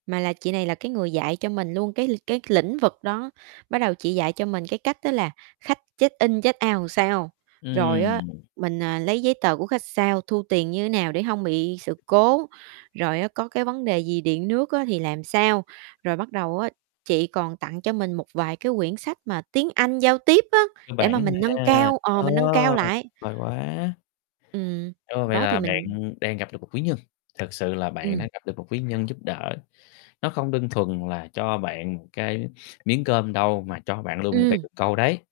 Mà là chị này là cái người dạy cho mình luôn cái l cái lĩnh vực đó, bắt đầu chị dạy cho mình cái cách đó là khách check in, check out làm sao. Rồi á, Ừm. mình, à, lấy giấy tờ của khách sao, thu tiền như thế nào để hông bị sự cố, rồi á, có cái vấn đề gì điện nước á thì làm sao, rồi bắt đầu á chị còn tặng cho mình một vài cái quyển sách mà tiếng Anh giao tiếp á để mà Bản thôi mình nâng ha. cao ờ, Ờ mình nâng cao lại. vời quá. Ừm. Ơ, vậy Đó thì là mình bạn đang gặp được một quý nhân, thực sự là bạn đang Ừm. gặp được một quý nhân giúp đỡ. Nó không đơn thuần là cho bạn một cái miếng cơm đâu mà cho bạn luôn một cây Ừm. cần câu đấy.